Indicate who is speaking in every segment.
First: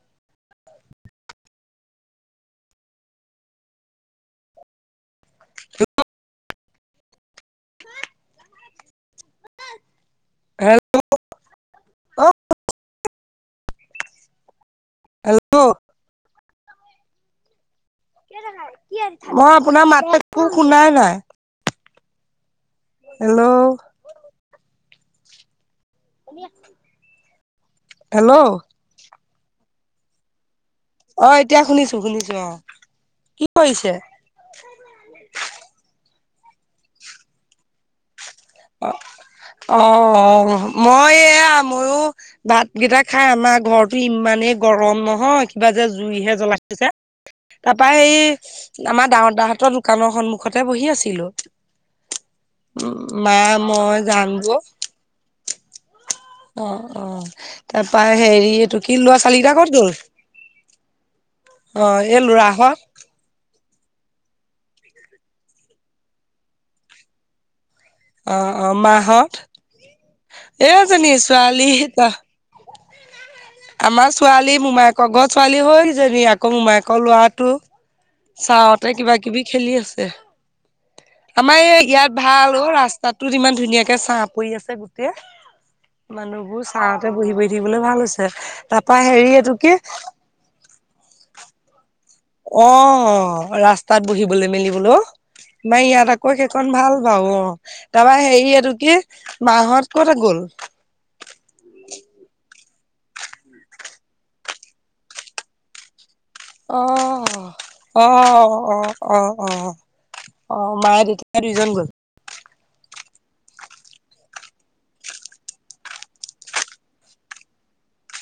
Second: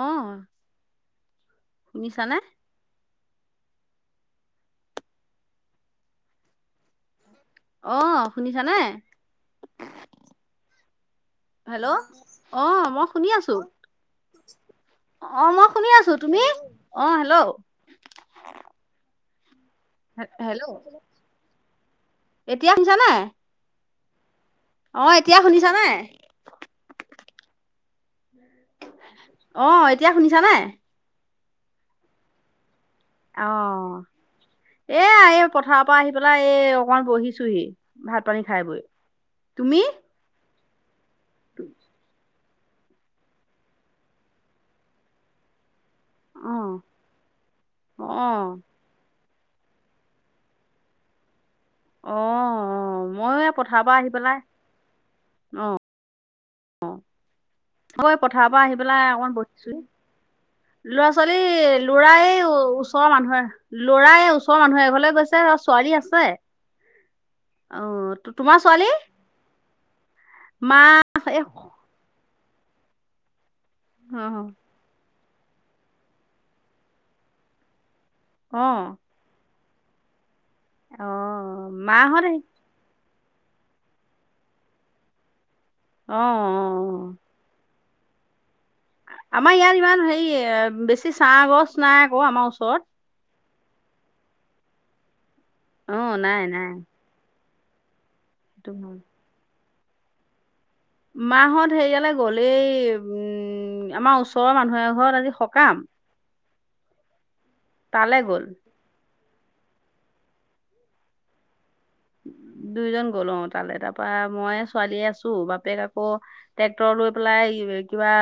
Speaker 1: অঁ, শুনিছানে! অঁ, আপোনি জানে!
Speaker 2: হেল
Speaker 1: হেল্ল' অ ম, শুনি আছো অঁ মই
Speaker 2: হেল্ল'
Speaker 1: শুনি আছো! তুমি অঁ হেল্ল',
Speaker 2: মই আপোনাৰ মাত
Speaker 1: হেল্ল'
Speaker 2: শুনাই নাই,
Speaker 1: এতিয়া শুনিছানে,
Speaker 2: হেল্ল'
Speaker 1: অঁ, এতিয়া শুনিছা নে?
Speaker 2: হেল্ল'
Speaker 1: অঁ এতিয়া শুনিছা নে?
Speaker 2: অঁ, এতিয়া শুনিছো শুনিছো অঁ,
Speaker 1: অঁ, এ এই পথাৰ পৰা আহি পেলাই এই অকমান বহিছো হি, ভাত পানী খায়,
Speaker 2: অঁ, অঁ, মই এয়া ময়ো? ভাতকেইটা খাই আমাৰ ঘৰতটো ইমানেই গৰম নহয়, কিবাতা জুইহে
Speaker 1: অঁ
Speaker 2: জ্বলাইছিলে তাপা
Speaker 1: অঁ
Speaker 2: এই, আমাৰ ডাঙৰ দাহতৰ দোকানৰ সন্মুখতে বহি আছিলো!
Speaker 1: অঁ অঁ
Speaker 2: উম,
Speaker 1: ময়ো
Speaker 2: মা
Speaker 1: এই পথাৰৰ পৰা
Speaker 2: মই
Speaker 1: আহি
Speaker 2: যাম
Speaker 1: পেলাই
Speaker 2: গ!
Speaker 1: অঁ,
Speaker 2: অঁ, অঁ তাপা
Speaker 1: মই এই পথাৰৰ
Speaker 2: হেৰি
Speaker 1: পৰা আহি
Speaker 2: এইটো কি লৰা ছোৱালী কেইটা কত গ'ল!
Speaker 1: ল'ৰা ছোৱালী
Speaker 2: অ
Speaker 1: ল'ৰা এই ও,
Speaker 2: ল'ৰাহত
Speaker 1: ওচৰৰ মানুহে ল'ৰাই ওচৰৰ মানুহে এঘৰলে গৈছে আৰু ছোৱালী আছে, অঁ
Speaker 2: অঁ অঁ, মাহঁত?
Speaker 1: মা
Speaker 2: এইজনী
Speaker 1: এই
Speaker 2: ছোৱালী আমাৰ
Speaker 1: অ'
Speaker 2: ছোৱালী মোমায়েকৰ ঘৰ ছোৱালী হৈজনী, আকৌ মোমায়েকৰ লৰাটো। ছাঁহতে
Speaker 1: অ'
Speaker 2: কিবা কিবি খেলি আছে। আমাৰ
Speaker 1: অ'
Speaker 2: এই ইয়াত
Speaker 1: মাহঁত আহি
Speaker 2: ভাল অঁ ৰা স্তাটো ইমান ধুনীয়াকে ছাঁ পৰি আছে গোটেই,
Speaker 1: অ'
Speaker 2: মানুহবোৰ ছাঁতে
Speaker 1: অ'
Speaker 2: বহি বহি থাকিবলৈ ভাল হৈছে। তাৰপা হেৰি এইটো
Speaker 1: আমাৰ
Speaker 2: কি
Speaker 1: ইয়াত ইমান হেৰি বেছি ছাঁ গছ নাই আক' আমাৰ ওচৰত
Speaker 2: অঁ, ৰা স্তাত বহিবলৈ মেলিবলৈ। আমাৰ
Speaker 1: অ'
Speaker 2: ইয়াত আকৌ
Speaker 1: নাই
Speaker 2: সেইখন
Speaker 1: নাই
Speaker 2: ভাল বাৰু অঁ তাৰপৰা হেৰি কি
Speaker 1: সেইটো
Speaker 2: এইটো কি
Speaker 1: হয়।
Speaker 2: মাহঁত ক'লে গ'ল?
Speaker 1: মাহঁত হেৰিয়ালৈ গ'ল, এই উমমম আমাৰ ওচৰৰ মানুহ এঘৰত আজি সকাম।
Speaker 2: অঁ অ'
Speaker 1: তালৈ গ'ল।
Speaker 2: অ'। অ' অ', অ' মায়ে দেউতা দুইজন গ'ল?
Speaker 1: দুইজন গল অঁ তালৈ, তাৰপৰা মই ছোৱালীয়ে আছো, বাপেক আকৌ ট্ৰেক্টৰ লৈ পেলাই কিবা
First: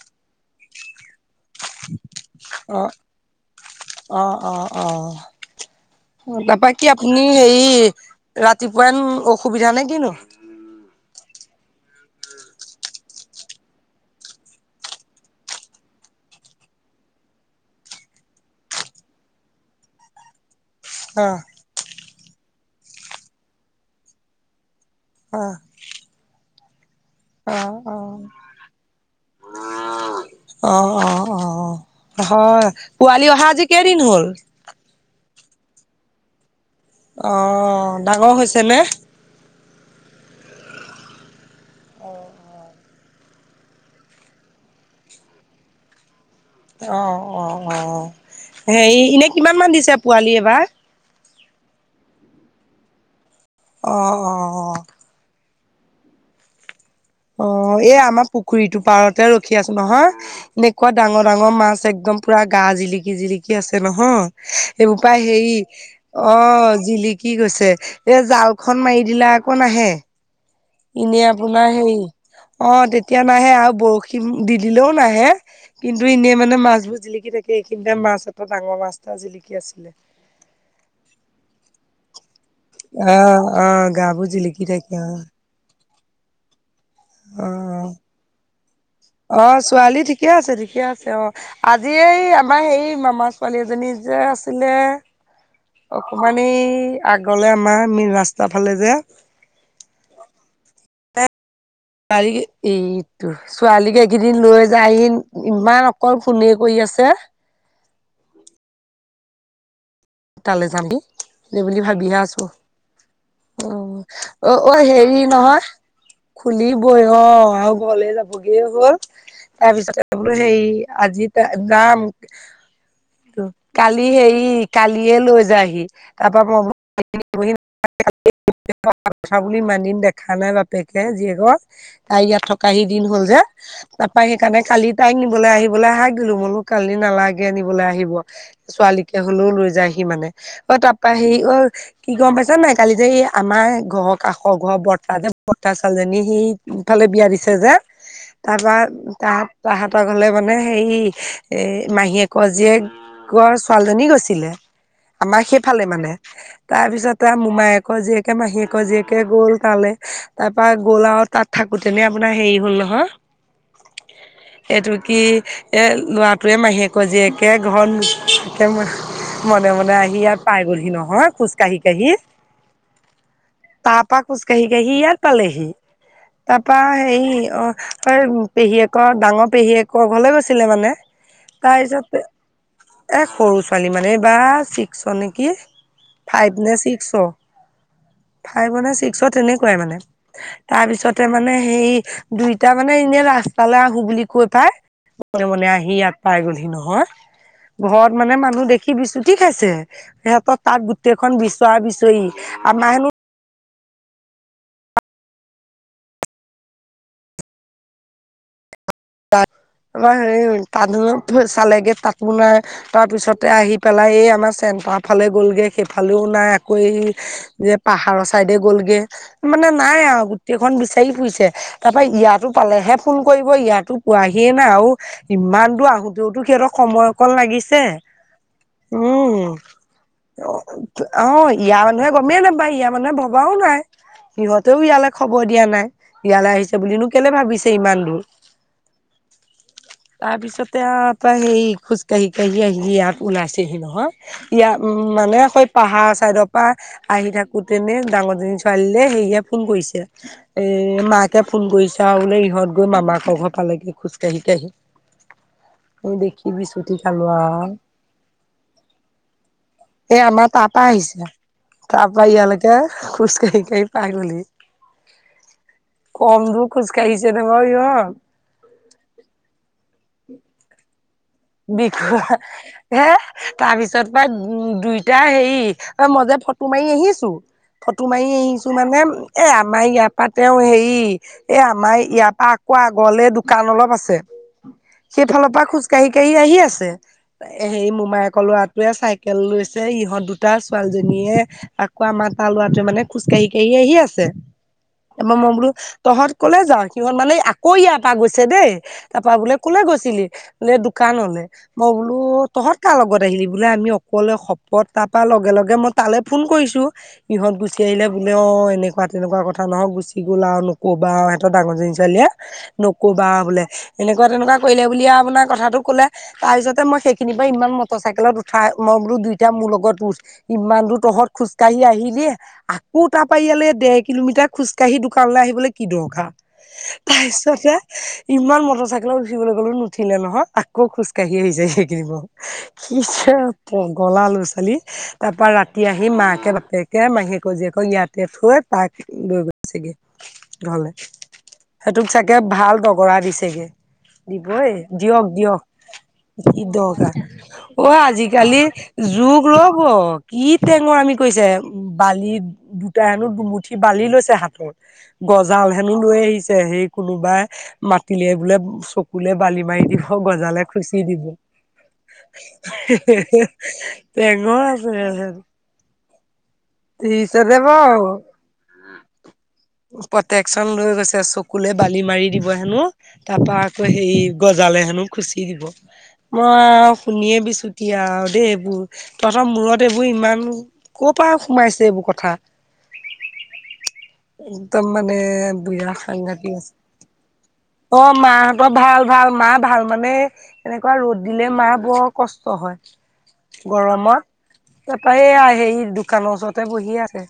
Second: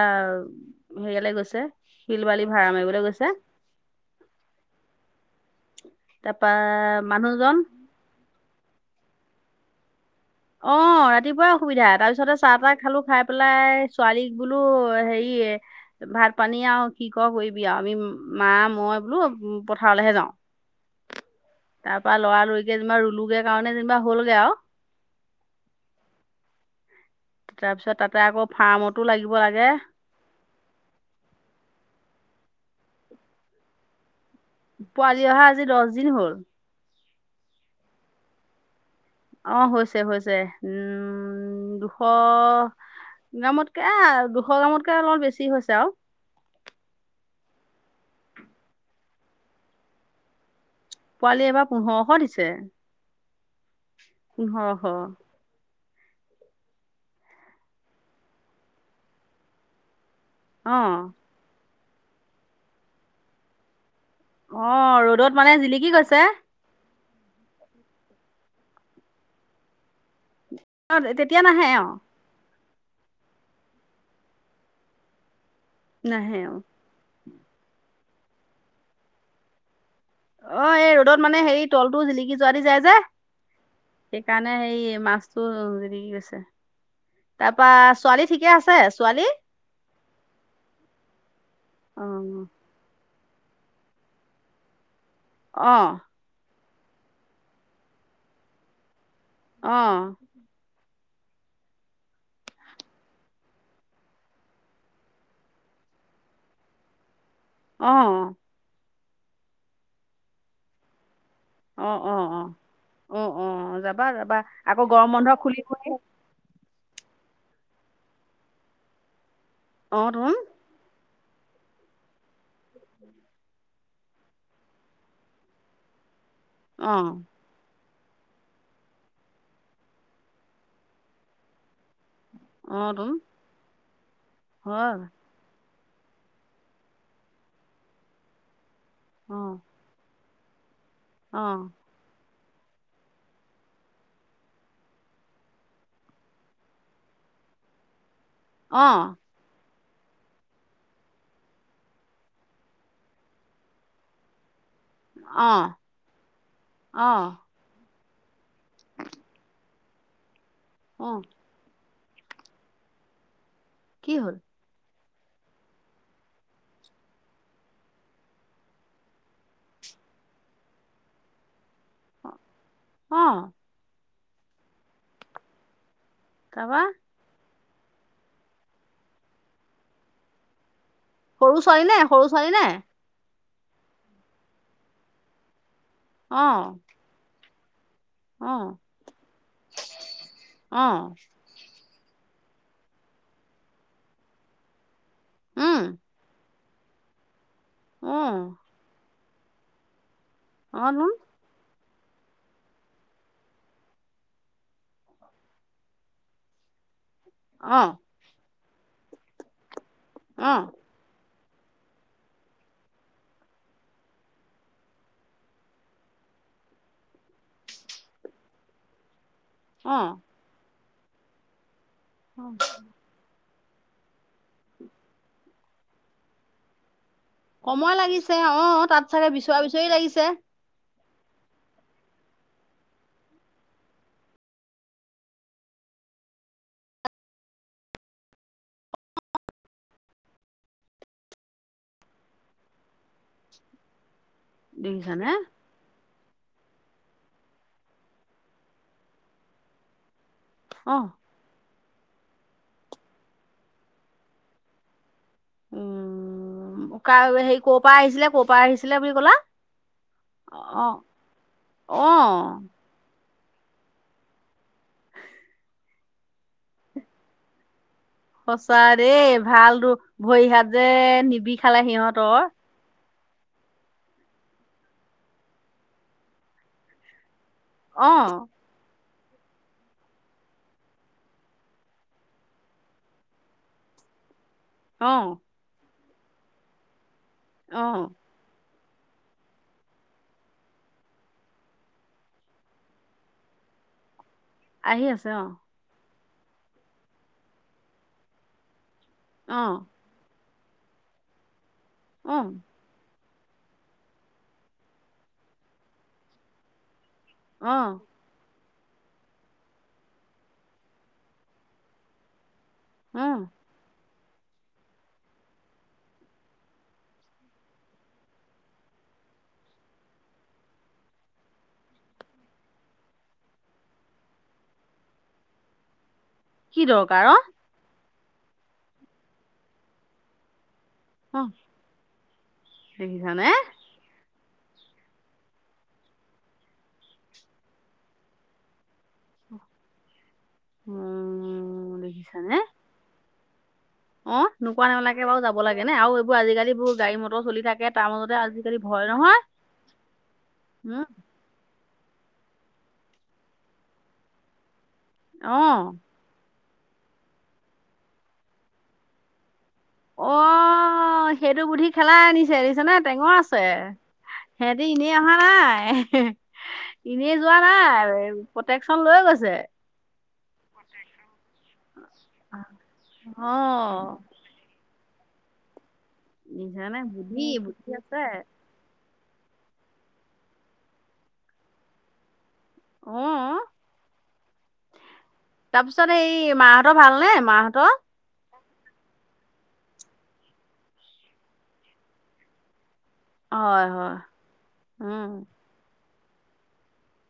Speaker 1: হেৰিয়ালৈ গৈছিল শিল বালি ভাড়া মাৰিবলৈ গৈছে।
Speaker 2: অঁহ অঁহ অঁহ
Speaker 1: তাৰপা
Speaker 2: তাৰপৰা কি আপুনি
Speaker 1: মানুহজন
Speaker 2: হেৰি ৰাতিপুৱাই উম অসুবিধা নে কিনো?
Speaker 1: অঁ, ৰাতিপুৱা অসুবিধা তাৰপিছতে চাহ তাহ খালো খাই পেলাই ছোৱালীক বোলো হেৰি ভাত পানী আৰু কি ক'ৰ' কৰিবি আৰু আমি মাঁ মই বোলো পথাৰলৈহে যাওঁ।
Speaker 2: অঁ।
Speaker 1: তাৰপৰা লৰালৰিকে যেনিবা ৰলোগে কাৰণে যেনিবা হ'লগে আৰু।
Speaker 2: অ। অ
Speaker 1: তাৰপিছত তাতে আকৌ ফাৰ্মতো লাগিব লাগে।
Speaker 2: অ অ অ হয়, পোৱালি অহা আজি কেইদিন হ'ল?
Speaker 1: পোৱালি অহা আজি দহ দিন হ'ল।
Speaker 2: অহহ' ডাঙৰ হৈছে নে?
Speaker 1: অঁ হৈছে হৈছে উম দুশ গ্ৰামতকে দুশ গ্ৰামতকে অলপ বেছি হৈছে আৰু।
Speaker 2: অ' অ' অ', হেৰি এনে কিমান মান দিছে পোৱালি এইবাৰ?
Speaker 1: পোৱালি এইবাৰ পোন্ধৰশ দিছে।
Speaker 2: অ' অঁ।
Speaker 1: পোন্ধৰশ
Speaker 2: অ এই আমাৰ পুখুৰীটো পাৰতে ৰখি আছো নহয়
Speaker 1: অ
Speaker 2: এনেকুৱা ডাঙৰ ডাঙৰ মাছ একদম পুৰা গা জিলিকি জিলিকি আছে
Speaker 1: অ
Speaker 2: নহয়। এইবোৰ পাই
Speaker 1: ৰ'দত মানে
Speaker 2: হেৰি
Speaker 1: জিলিকি গৈছে
Speaker 2: অঁ জিলি কি গৈছে এ জালখন মাৰি দিলে আকৌ নাহে।
Speaker 1: অ
Speaker 2: এনে
Speaker 1: তেতিয়া
Speaker 2: আপোনাৰ
Speaker 1: নাহে অ
Speaker 2: হেৰি অঁ তেতিয়া নাহে আৰু বৰশী দি দিলেও নাহে। কিন্তু এনেই
Speaker 1: নাহে অ
Speaker 2: মানে মাছবোৰ জিলিকি থাকে, এইখিনিতে মাছ এটা ডাঙৰ মাছ এটা জিলিকি আছিলে।
Speaker 1: অ এই ৰ'দত মানে হেৰি তলটো জিলিকি যোৱাদি যায় যে,
Speaker 2: অ অ গাবোৰ
Speaker 1: সেইকাৰণে
Speaker 2: জিলিকি থাকে
Speaker 1: সেই
Speaker 2: অ
Speaker 1: মাছটো জিলিকি গৈছে। তাৰপৰা ছোৱালী ঠিকে আছে ছোৱালী?
Speaker 2: অঁ ছোৱালী ঠিকে আছে ঠিকে আছে অঁ। আজি
Speaker 1: অ
Speaker 2: এই আমাৰ হেই মামা ছোৱালী এজনী যে আছিলে
Speaker 1: অঁ
Speaker 2: অকমান এই আগলৈ আমাৰ মেইন ৰাস্তাৰ ফালে যে।
Speaker 1: অ
Speaker 2: তালগ [inaudible] এইটো ছোৱালীক এইকেইদিন লৈ যায়হি ইমান অকল ফোনে কৰি আছে
Speaker 1: অ
Speaker 2: তালৈ যামগে সেইবুলি
Speaker 1: অ অ
Speaker 2: ভাবিহে আছো
Speaker 1: অ অ অ যাবা যাবা
Speaker 2: অ অ অ
Speaker 1: আকৌ গৰম
Speaker 2: হেৰি
Speaker 1: বন্ধ
Speaker 2: নহয়
Speaker 1: খুলিবই
Speaker 2: খুলিবই অ আৰু ঘৰলে যাবগে হ'ল তাৰপিছত
Speaker 1: অ তোন
Speaker 2: বলো সেই আজিত নাম কালি হেৰি কালিয়ে লৈ যায়হি তাৰপৰা [inaudible] [inaudible]
Speaker 1: অ',
Speaker 2: থকা বুলি ইমান দিন দেখা নাই বাপেকে জীয়েকৰ তাই ইয়াত থকা [inaudible]
Speaker 1: অ',
Speaker 2: দিন
Speaker 1: তোন
Speaker 2: হ'ল যে তাৰাপৰা সেইকাৰণে কালি
Speaker 1: হয়
Speaker 2: তাই লৈ আহিবলৈ আহা গলো মোলো কালি নালাগে আনিব নিবলে আহিব ছোৱালী কে হ'লেও
Speaker 1: অ',
Speaker 2: লৈ যায়হি মানে অ তাৰপৰা সি অ কি গম পাইছা নাই কালি যে এই আমাৰ ঘৰৰ কাষৰ ঘৰ বৰতা যে বৰ্তা ছোৱালীজনী সেই ইফালে বিয়া দিছে যে তাৰপা
Speaker 1: অ',
Speaker 2: তাত বা হতৰ ঘৰলৈ মানে হেৰি এ মাহীয়েকৰ জীয়েক কৰ ছোৱালীজনী গৈছিলে আমাৰ
Speaker 1: অ',
Speaker 2: সেইফালে মানে তাৰপিছতে
Speaker 1: অ',
Speaker 2: মোমায়েক জীয়েকে মাহীয়েকৰ জীয়েকে গ'ল তালে তাৰ পৰা গ'ল
Speaker 1: অ',
Speaker 2: আৰু তাত থাকোতেনে আপোনাৰ হেৰি হ'ল নহয়
Speaker 1: কি হ'ল
Speaker 2: এইটো কি এ লৰাটোৱে মাহীয়েকৰ জীয়েকে ঘৰতে মনে মনে আহি ইয়াত পাই গ'লহি নহয় খোজ কাঢ়ি কাঢ়ি
Speaker 1: অ
Speaker 2: তাৰ পৰা খোজ কাঢ়ি কাঢ়ি ইয়াত পালেহি তাৰ
Speaker 1: তাৰপা
Speaker 2: পৰা হেৰি অ হয় পেহীয়েকৰ ডাঙৰ পেহীয়েকৰ ঘৰলৈ গৈছিলে মানে
Speaker 1: সৰু ছোৱালী নে
Speaker 2: তাৰপিছত
Speaker 1: সৰু ছোৱালী নে
Speaker 2: এ সৰু ছোৱালী মানে এই বাৰ ছিক্সত নেকি ফাইভ নে
Speaker 1: অ',
Speaker 2: ছিক্স'ত
Speaker 1: অ',
Speaker 2: ফাইভত নে ছিক্সত তেনেকুৱাই মানে
Speaker 1: অ',
Speaker 2: তাৰপিছতে মানে হেৰি দুইটা মানে এনেই ৰাস্তালে আহো বুলি কৈ পাই মনে মনে আহি
Speaker 1: উম,
Speaker 2: ইয়াত পাই গ'লহি নহয়
Speaker 1: অ',
Speaker 2: ঘৰত মানে মানুহ দেখ দেখি বিচুতি খাইছে সিহঁতৰ তাত
Speaker 1: অ', তোন
Speaker 2: গোটেইখন বিচৰা বিচৰি আমাৰ হেনো
Speaker 1: অ
Speaker 2: অ আমাৰ হেৰি হ'ল
Speaker 1: অ',
Speaker 2: তাডোলত চালেগে তাতো নাই তাৰ পিছতে আহি পেলাই এই আমাৰ চেণ্টাৰ ফালে গ'লগে সেইফালেও নাই আকৌ হেৰি যে পাহাৰৰ চাইডে গ'লগে মানে নাই
Speaker 1: অ',
Speaker 2: আৰু গোটেইখন বিচাৰি ফুৰিছে তাৰপৰা ইয়াতো পালেহে ফোন কৰিব ইয়াতো পোৱাহিয়ে নাই আৰু ইমান দূৰ আহোতেওতো সিহঁতক সময় অকন লাগিছে
Speaker 1: সময় লাগিছে অ', তাত চাগে
Speaker 2: উম
Speaker 1: বিচৰা বিচৰি লাগিছে
Speaker 2: অ ইয়াৰ মানুহে গমেই নাপায় ইয়াৰ মানুহে ভবাও নাই সিহঁতেও ইয়ালৈ খবৰ দিয়া নাই ইয়ালৈ আহিছে বুলিনো কেলে ভাবিছে ইমান দূৰ তাৰপিছতে আৰু প্ৰাই হেৰি খোজ কাঢ়ি কাঢ়ি আহি ইয়াত ওলাইছেহি নহয় ইয়াত উ
Speaker 1: দেখিছানে
Speaker 2: মানে [inaudible] পাহাৰ চাইডৰ পৰা আহি থাকোতেনে ডাঙৰজনী ছোৱালীলৈ হেৰিয়ে ফোন কৰিছে এ
Speaker 1: অ',
Speaker 2: মাকে ফোন কৰিছে আৰু বোলে ইহঁত গৈ মামাকৰ ঘৰ পালেগৈ খোজ কাঢ়ি কাঢ়ি
Speaker 1: উ।
Speaker 2: এই দেখি বিচুতি খালো
Speaker 1: হেৰি
Speaker 2: আৰু
Speaker 1: ক'ৰ পৰা আহিছিলে, ক'ৰ পৰা আহিছিলে বুলি ক'লা?
Speaker 2: এই আমাৰ তাৰ পৰা
Speaker 1: অ',
Speaker 2: আহিছিলে। তাৰ পৰা
Speaker 1: অ',
Speaker 2: ইয়ালৈকে খোজ কাঢ়ি কাঢ়ি পাই গলহি। কম দূৰ খোজকাঢ়িছে নে বাৰু ইহত।
Speaker 1: সঁচা দেই ভাল দূৰ ভৰি হাত যে নিবিষ
Speaker 2: বিষায়। হে তাৰ পিছত পাই উ দুইটা হেৰি মই যে ফটো মাৰি আহিছো ফটো
Speaker 1: অ
Speaker 2: মাৰি আহিছোঁ মানে, এই আমাৰ ইয়াৰ পৰা তেওঁ হেৰি এ আমাৰ ইয়াৰ পৰা আকৌ আগলে দোকান অলপ আছে।
Speaker 1: অ
Speaker 2: সেইফালৰ পৰা খোজ কাঢ়ি কাঢ়ি আহি আছে।
Speaker 1: অ
Speaker 2: হেৰি মোমাই ল'ৰাটোৱে চাইকেল লৈছে, ইহঁত দুটা ছোৱালীজনীয়ে আকৌ আমাৰ তাৰ লৰাটোৱে মানে খোজকাঢ়ি কাঢ়ি আহি আছে।
Speaker 1: আহি
Speaker 2: ত
Speaker 1: আছে
Speaker 2: মই
Speaker 1: অ
Speaker 2: মই বোলো তহঁত কলে যাওঁ? সিহঁত মানে আকৌ ইয়াৰ পৰা গৈছে দেই। তাৰপা বোলে
Speaker 1: অ
Speaker 2: কলে গৈছিলি? বোলে দোকান হলে মই বোলো
Speaker 1: অ
Speaker 2: তহঁত কাৰ লগত আহিলি? বোলে আমি অকলে শপত তাৰপৰা লগে লগে মই তালৈ ফোন কৰিছো। ইহত
Speaker 1: অ
Speaker 2: গুচি আহিলে বুলি। বোলে অ এনেকুৱা তেনেকুৱা কথা নহয়, গুচি গ'ল আৰু নকবা আৰু সিহত ডাঙৰজনী ছোৱালীয়ে
Speaker 1: অ
Speaker 2: নকবা বোলে, এনেকুৱা তেনেকুৱা কৰিলে বুলিয়ে আপোনাক কথাটোক কলে তাৰ পিছতে মই সেইখিনি পৰা ইমান মটৰ চাইকেলত উঠা মই বোলো দুইতটা মোৰ লগত উঠ। ইমান দূৰ তহঁত খোজকাঢ়ি আহিলি। আকৌ তাৰপা ইয়ালৈ ডেৰ কিলোমিটাৰ খোজকাঢ়ি দোকানলৈ আহিবলৈ কি দৰকাৰ।
Speaker 1: কি দৰকাৰ অ
Speaker 2: তাৰপিছতে ইমান মটৰ চাইকেলত উচিবলৈ কলো নুঠিলে নহয়। আকৌ খোজ- কাঢ়ি
Speaker 1: অ
Speaker 2: আহিছে সেইখিনি দূৰ, কি যে
Speaker 1: দেখিছানে
Speaker 2: পগলা ল'ৰা - ছোৱালী। তাৰ পৰা ৰাতি আহি মাকে বাপেকে মাহীয়েকৰ জীয়েকক ইয়াতে থৈ তাক লৈ গৈ গে ঘৰলে
Speaker 1: উম
Speaker 2: সেইটোক চাগে
Speaker 1: দেখিছানে
Speaker 2: ভাল দগৰা দিছেগে।
Speaker 1: অ
Speaker 2: দিবই।
Speaker 1: নোকোৱা নেমেলাকে
Speaker 2: দিয়ক
Speaker 1: বাৰু যাব
Speaker 2: দিয়ক।
Speaker 1: নে আৰুএইবোৰ
Speaker 2: কি দৰকাৰ। অ আজিকালিৰ
Speaker 1: আজিকালি ভয় নহয়
Speaker 2: যুগত ৰব কি
Speaker 1: উম
Speaker 2: টেঙৰআমি কৰিছে। বালি দুটাই হেনো দুমুঠি বালি লৈছে হাতত
Speaker 1: অ
Speaker 2: গজাল হেনো লৈ আহিছে সেই কোনোবাই মাতিলে বোলে চকুলে বালি মাৰি দিব।
Speaker 1: অ
Speaker 2: গজালে খুচি দিব।
Speaker 1: সেইটো বুধি খেলাই আনিছে দেখিছে নে? টেঙৰ আছে
Speaker 2: টেঙৰ
Speaker 1: সিহঁতি
Speaker 2: আছে
Speaker 1: এনেই অহা নাই। এনেই যোৱা
Speaker 2: তাৰপিছতে
Speaker 1: নাই
Speaker 2: বাৰু
Speaker 1: প্ৰটেকশচন লৈ গৈছে।
Speaker 2: প্ৰটেকশচন লৈ গৈছে চকুলে বালি মাৰি দিব হেনো, তাৰপা আকৌ হেৰি
Speaker 1: অ',
Speaker 2: গজালে হেনো খুচি দিব। মই
Speaker 1: নিজানে
Speaker 2: শুনিয়ে
Speaker 1: বুদ্ধি বুদ্ধি
Speaker 2: বিচোতিয়াও
Speaker 1: আছে।
Speaker 2: আৰু দেই এইবোৰ। তহঁতৰ মূৰত এইবোৰ ইমান ক পৰা সোমাইছে এইবোৰ কথা?
Speaker 1: অ'।
Speaker 2: একদম মানে বিয়া
Speaker 1: তাৰপিছত এই
Speaker 2: সাংঘাতিক আছে
Speaker 1: মাহঁতৰ ভালনে মাহঁতৰ?
Speaker 2: অ'। মাহঁতৰ ভাল ভাল। মা ভাল মানে এনেকুৱা ৰ'দ দিলে মা বৰ কষ্ট হয়।
Speaker 1: হয়, হয়,
Speaker 2: গৰমত। দেতাই এইয়া
Speaker 1: উম,
Speaker 2: সেই দোকানৰ ওচৰতে বহি আছে।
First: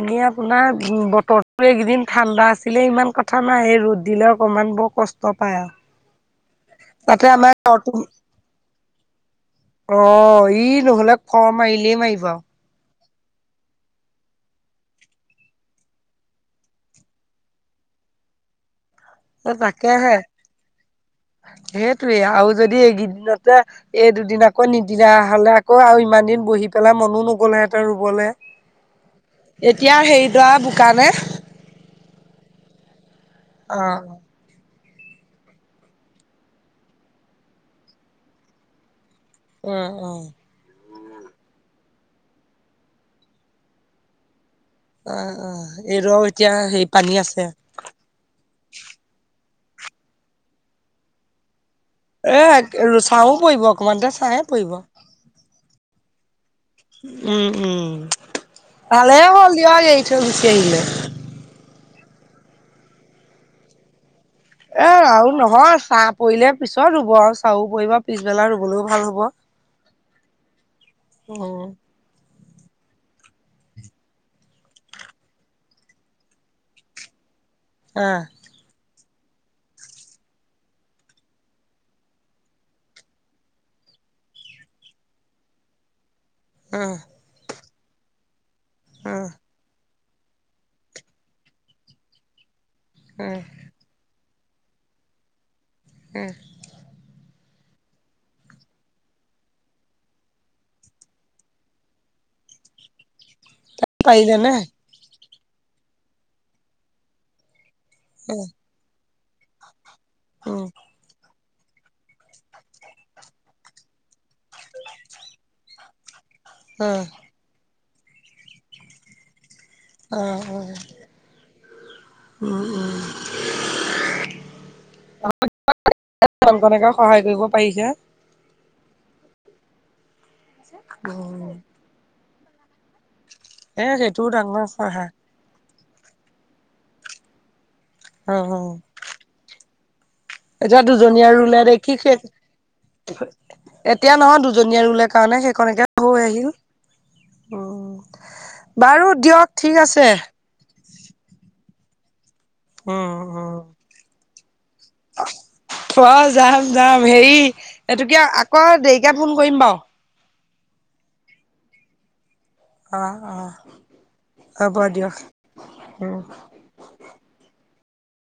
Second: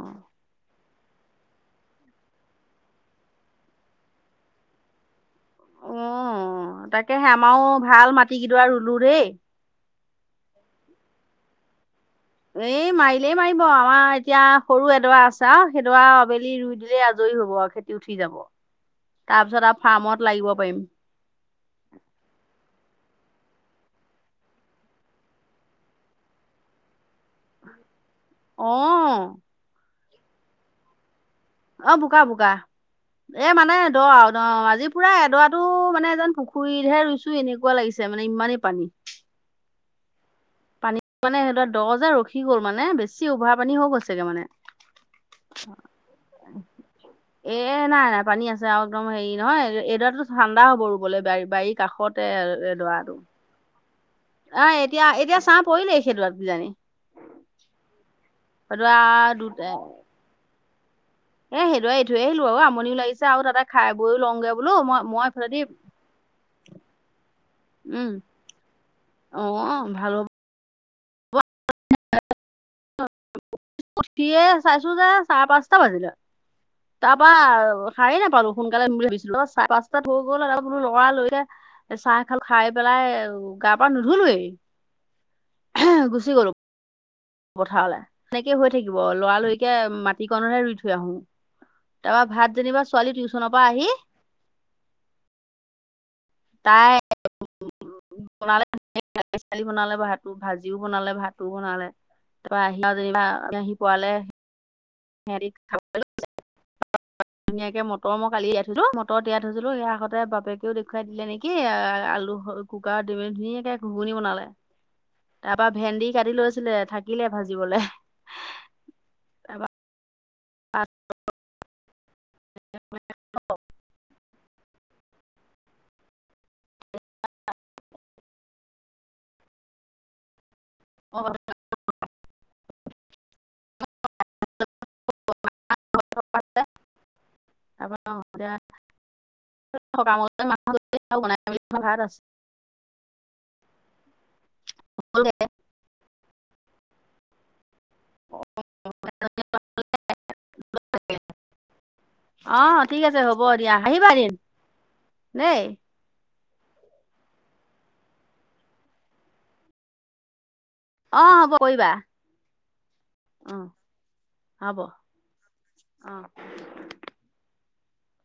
Speaker 2: এনে আপোনাৰ বতৰটো এইকেইদিন ঠাণ্ডা আছিলে ইমান কথা নাই, এই ৰ'দ দিলে অকণমান বৰ কষ্ট পায় আৰু।
Speaker 1: অ। তাকে
Speaker 2: তাতে
Speaker 1: সে
Speaker 2: আমাৰ
Speaker 1: আমাৰও
Speaker 2: ঘৰটো
Speaker 1: ভাল মাটি কেইডৰা ৰুলো দেই।
Speaker 2: অ ই নহলে খৰ মাৰিলেই মাৰিব আৰু।
Speaker 1: এই মাৰিলেই মাৰিব। আমাৰ এতিয়া সৰু এডৰা আছে আৰু সেইডৰা আবেলি ৰুই দিলেই আজৰি হ'ব আৰু খেতি উঠি যাব। তাৰ পিছত আৰু ফাৰ্মত লাগিব পাৰিম।
Speaker 2: সেইটোৱে আৰু যদি এইকেইদিনতে এই দুদিন আকৌ নিদিলা হ'লে আকৌ আৰু ইমান দিন বহি পেলাই মনো নগলহেহঁতে ৰুবলৈ।
Speaker 1: অ।
Speaker 2: এতিয়া সেইডৰা বোকানে?
Speaker 1: অ বোকা বোকা এ মানে দ
Speaker 2: অ',
Speaker 1: আউ অ আজি পুৰা এডৰাটো মানে এজন পুখুৰীতহে ৰুইছো এনেকুৱা লাগিছে মানে ইমানেই পানী।
Speaker 2: উম উম।
Speaker 1: পানী মানে সেইডৰা দহ যে ৰখি গ'ল মানে বেছি উভাৰ পানী হৈ গৈছেগে মানে।
Speaker 2: অ অ এই ৰ এতিয়া হেই পানী আছে।
Speaker 1: এ নাই নাই পানী আছে আৰু একদম হেৰি নহয় এইডৰাতো ঠাণ্ডা হ'ব ৰুবলৈ বা-বাৰীক
Speaker 2: এ চাও পৰিব অকমানতে চাহে
Speaker 1: অ'
Speaker 2: পৰিব।
Speaker 1: এতিয়া এতিয়া চাহ পৰিলেই সেই ডৰাত
Speaker 2: উম উম
Speaker 1: সেইডৰা
Speaker 2: ভালে হ'ল
Speaker 1: দুটা
Speaker 2: দিয়া এৰি থৈ গুচি আহিলে।
Speaker 1: এ সেইডৰাই এই থৈ আহিলো আৰু আমনিও লাগিছে আৰু তাতে খাই বৈও লংগে
Speaker 2: এ আৰু নহয় চাহ পৰিলে পিছত ৰুব আৰু চাহও পৰিব
Speaker 1: উম
Speaker 2: পিছবেলা ৰুবলৈও ভাল হ'ব।
Speaker 1: অ ভাল হ'ব
Speaker 2: উম।
Speaker 1: [unintelligible] সিয়ে চাইছোঁ যে চাৰে পাঁচটা বাজিলে। তাৰপা শাৰী
Speaker 2: আহ,
Speaker 1: নাপালো সোনকালে [unintelligible] ভাবিছিলো অ চাৰে পাঁচটাত হৈ গল লৰা লৰিকে চাহ খাল খাই পেলাই গা-পা নুধুলোৱেই গুচি গলো।
Speaker 2: উম।
Speaker 1: পথাৰলৈ সেনেকে হৈ থাকিব
Speaker 2: উম,
Speaker 1: লৰালৰিকে মাত [unintelligible] ৰুই থৈ আহো। তাৰপৰা ভাত যেনিবা ছোৱালী
Speaker 2: উম,
Speaker 1: টিউচনৰ পৰা আহি
Speaker 2: উম।
Speaker 1: তাই [unintelligible] [unintelligible] বনালে ভাত ভাজিও বনালে ভাতো বনালে তাৰপৰা আহি যেনিবা [unintelligible] পোৱালে
Speaker 2: পাৰিলে নে?
Speaker 1: [unintelligible] ধুনীয়াকে মটৰ মই কালিয়ে থৈছিলো মটৰত তিয়াই থৈছিলো সেয়া আহতে
Speaker 2: উম,
Speaker 1: বাপেও দেখ [unintelligible] দিলে নেকি আলু [unintelligible] ধুনীয়াকে ঘুগুনি বনালে তাৰ পৰা ভেন্দি কাটি লৈছিলে
Speaker 2: অ'।
Speaker 1: থাকিলে ভাজিবলে।
Speaker 2: অ।
Speaker 1: [inaudible]
Speaker 2: উম উম [unintelligible] [unintelligible] সহায় কৰিব পাৰিছে। উম।
Speaker 1: [unintelligible]
Speaker 2: এ সেইটোও ডাঙৰ [unintelligible] উম,
Speaker 1: [unintelligible] সকামত
Speaker 2: এতিয়া দুজনীয়ে
Speaker 1: বনাই
Speaker 2: আৰু
Speaker 1: মেলি
Speaker 2: ৰুলোই দেখি
Speaker 1: ভাত
Speaker 2: সে
Speaker 1: আছে
Speaker 2: এতিয়া নহয় দু জনীয়া ৰুলে কাৰণে সেইখনকে হৈ আহিল উম। বাৰু দিয়ক ঠিক আছে।
Speaker 1: অ ঠিক
Speaker 2: উম,
Speaker 1: আছে হ'ব
Speaker 2: উম,
Speaker 1: দিয়া আহিবা এদিন। দেই।
Speaker 2: অ যাম যাম হেৰি এইটোকে আকৌ দেৰিকে ফোন কৰিম বাৰু
Speaker 1: অঁ হ'ব কৰিবা
Speaker 2: অঁ অঁ
Speaker 1: অ
Speaker 2: হ'ব দিয়ক উম
Speaker 1: অ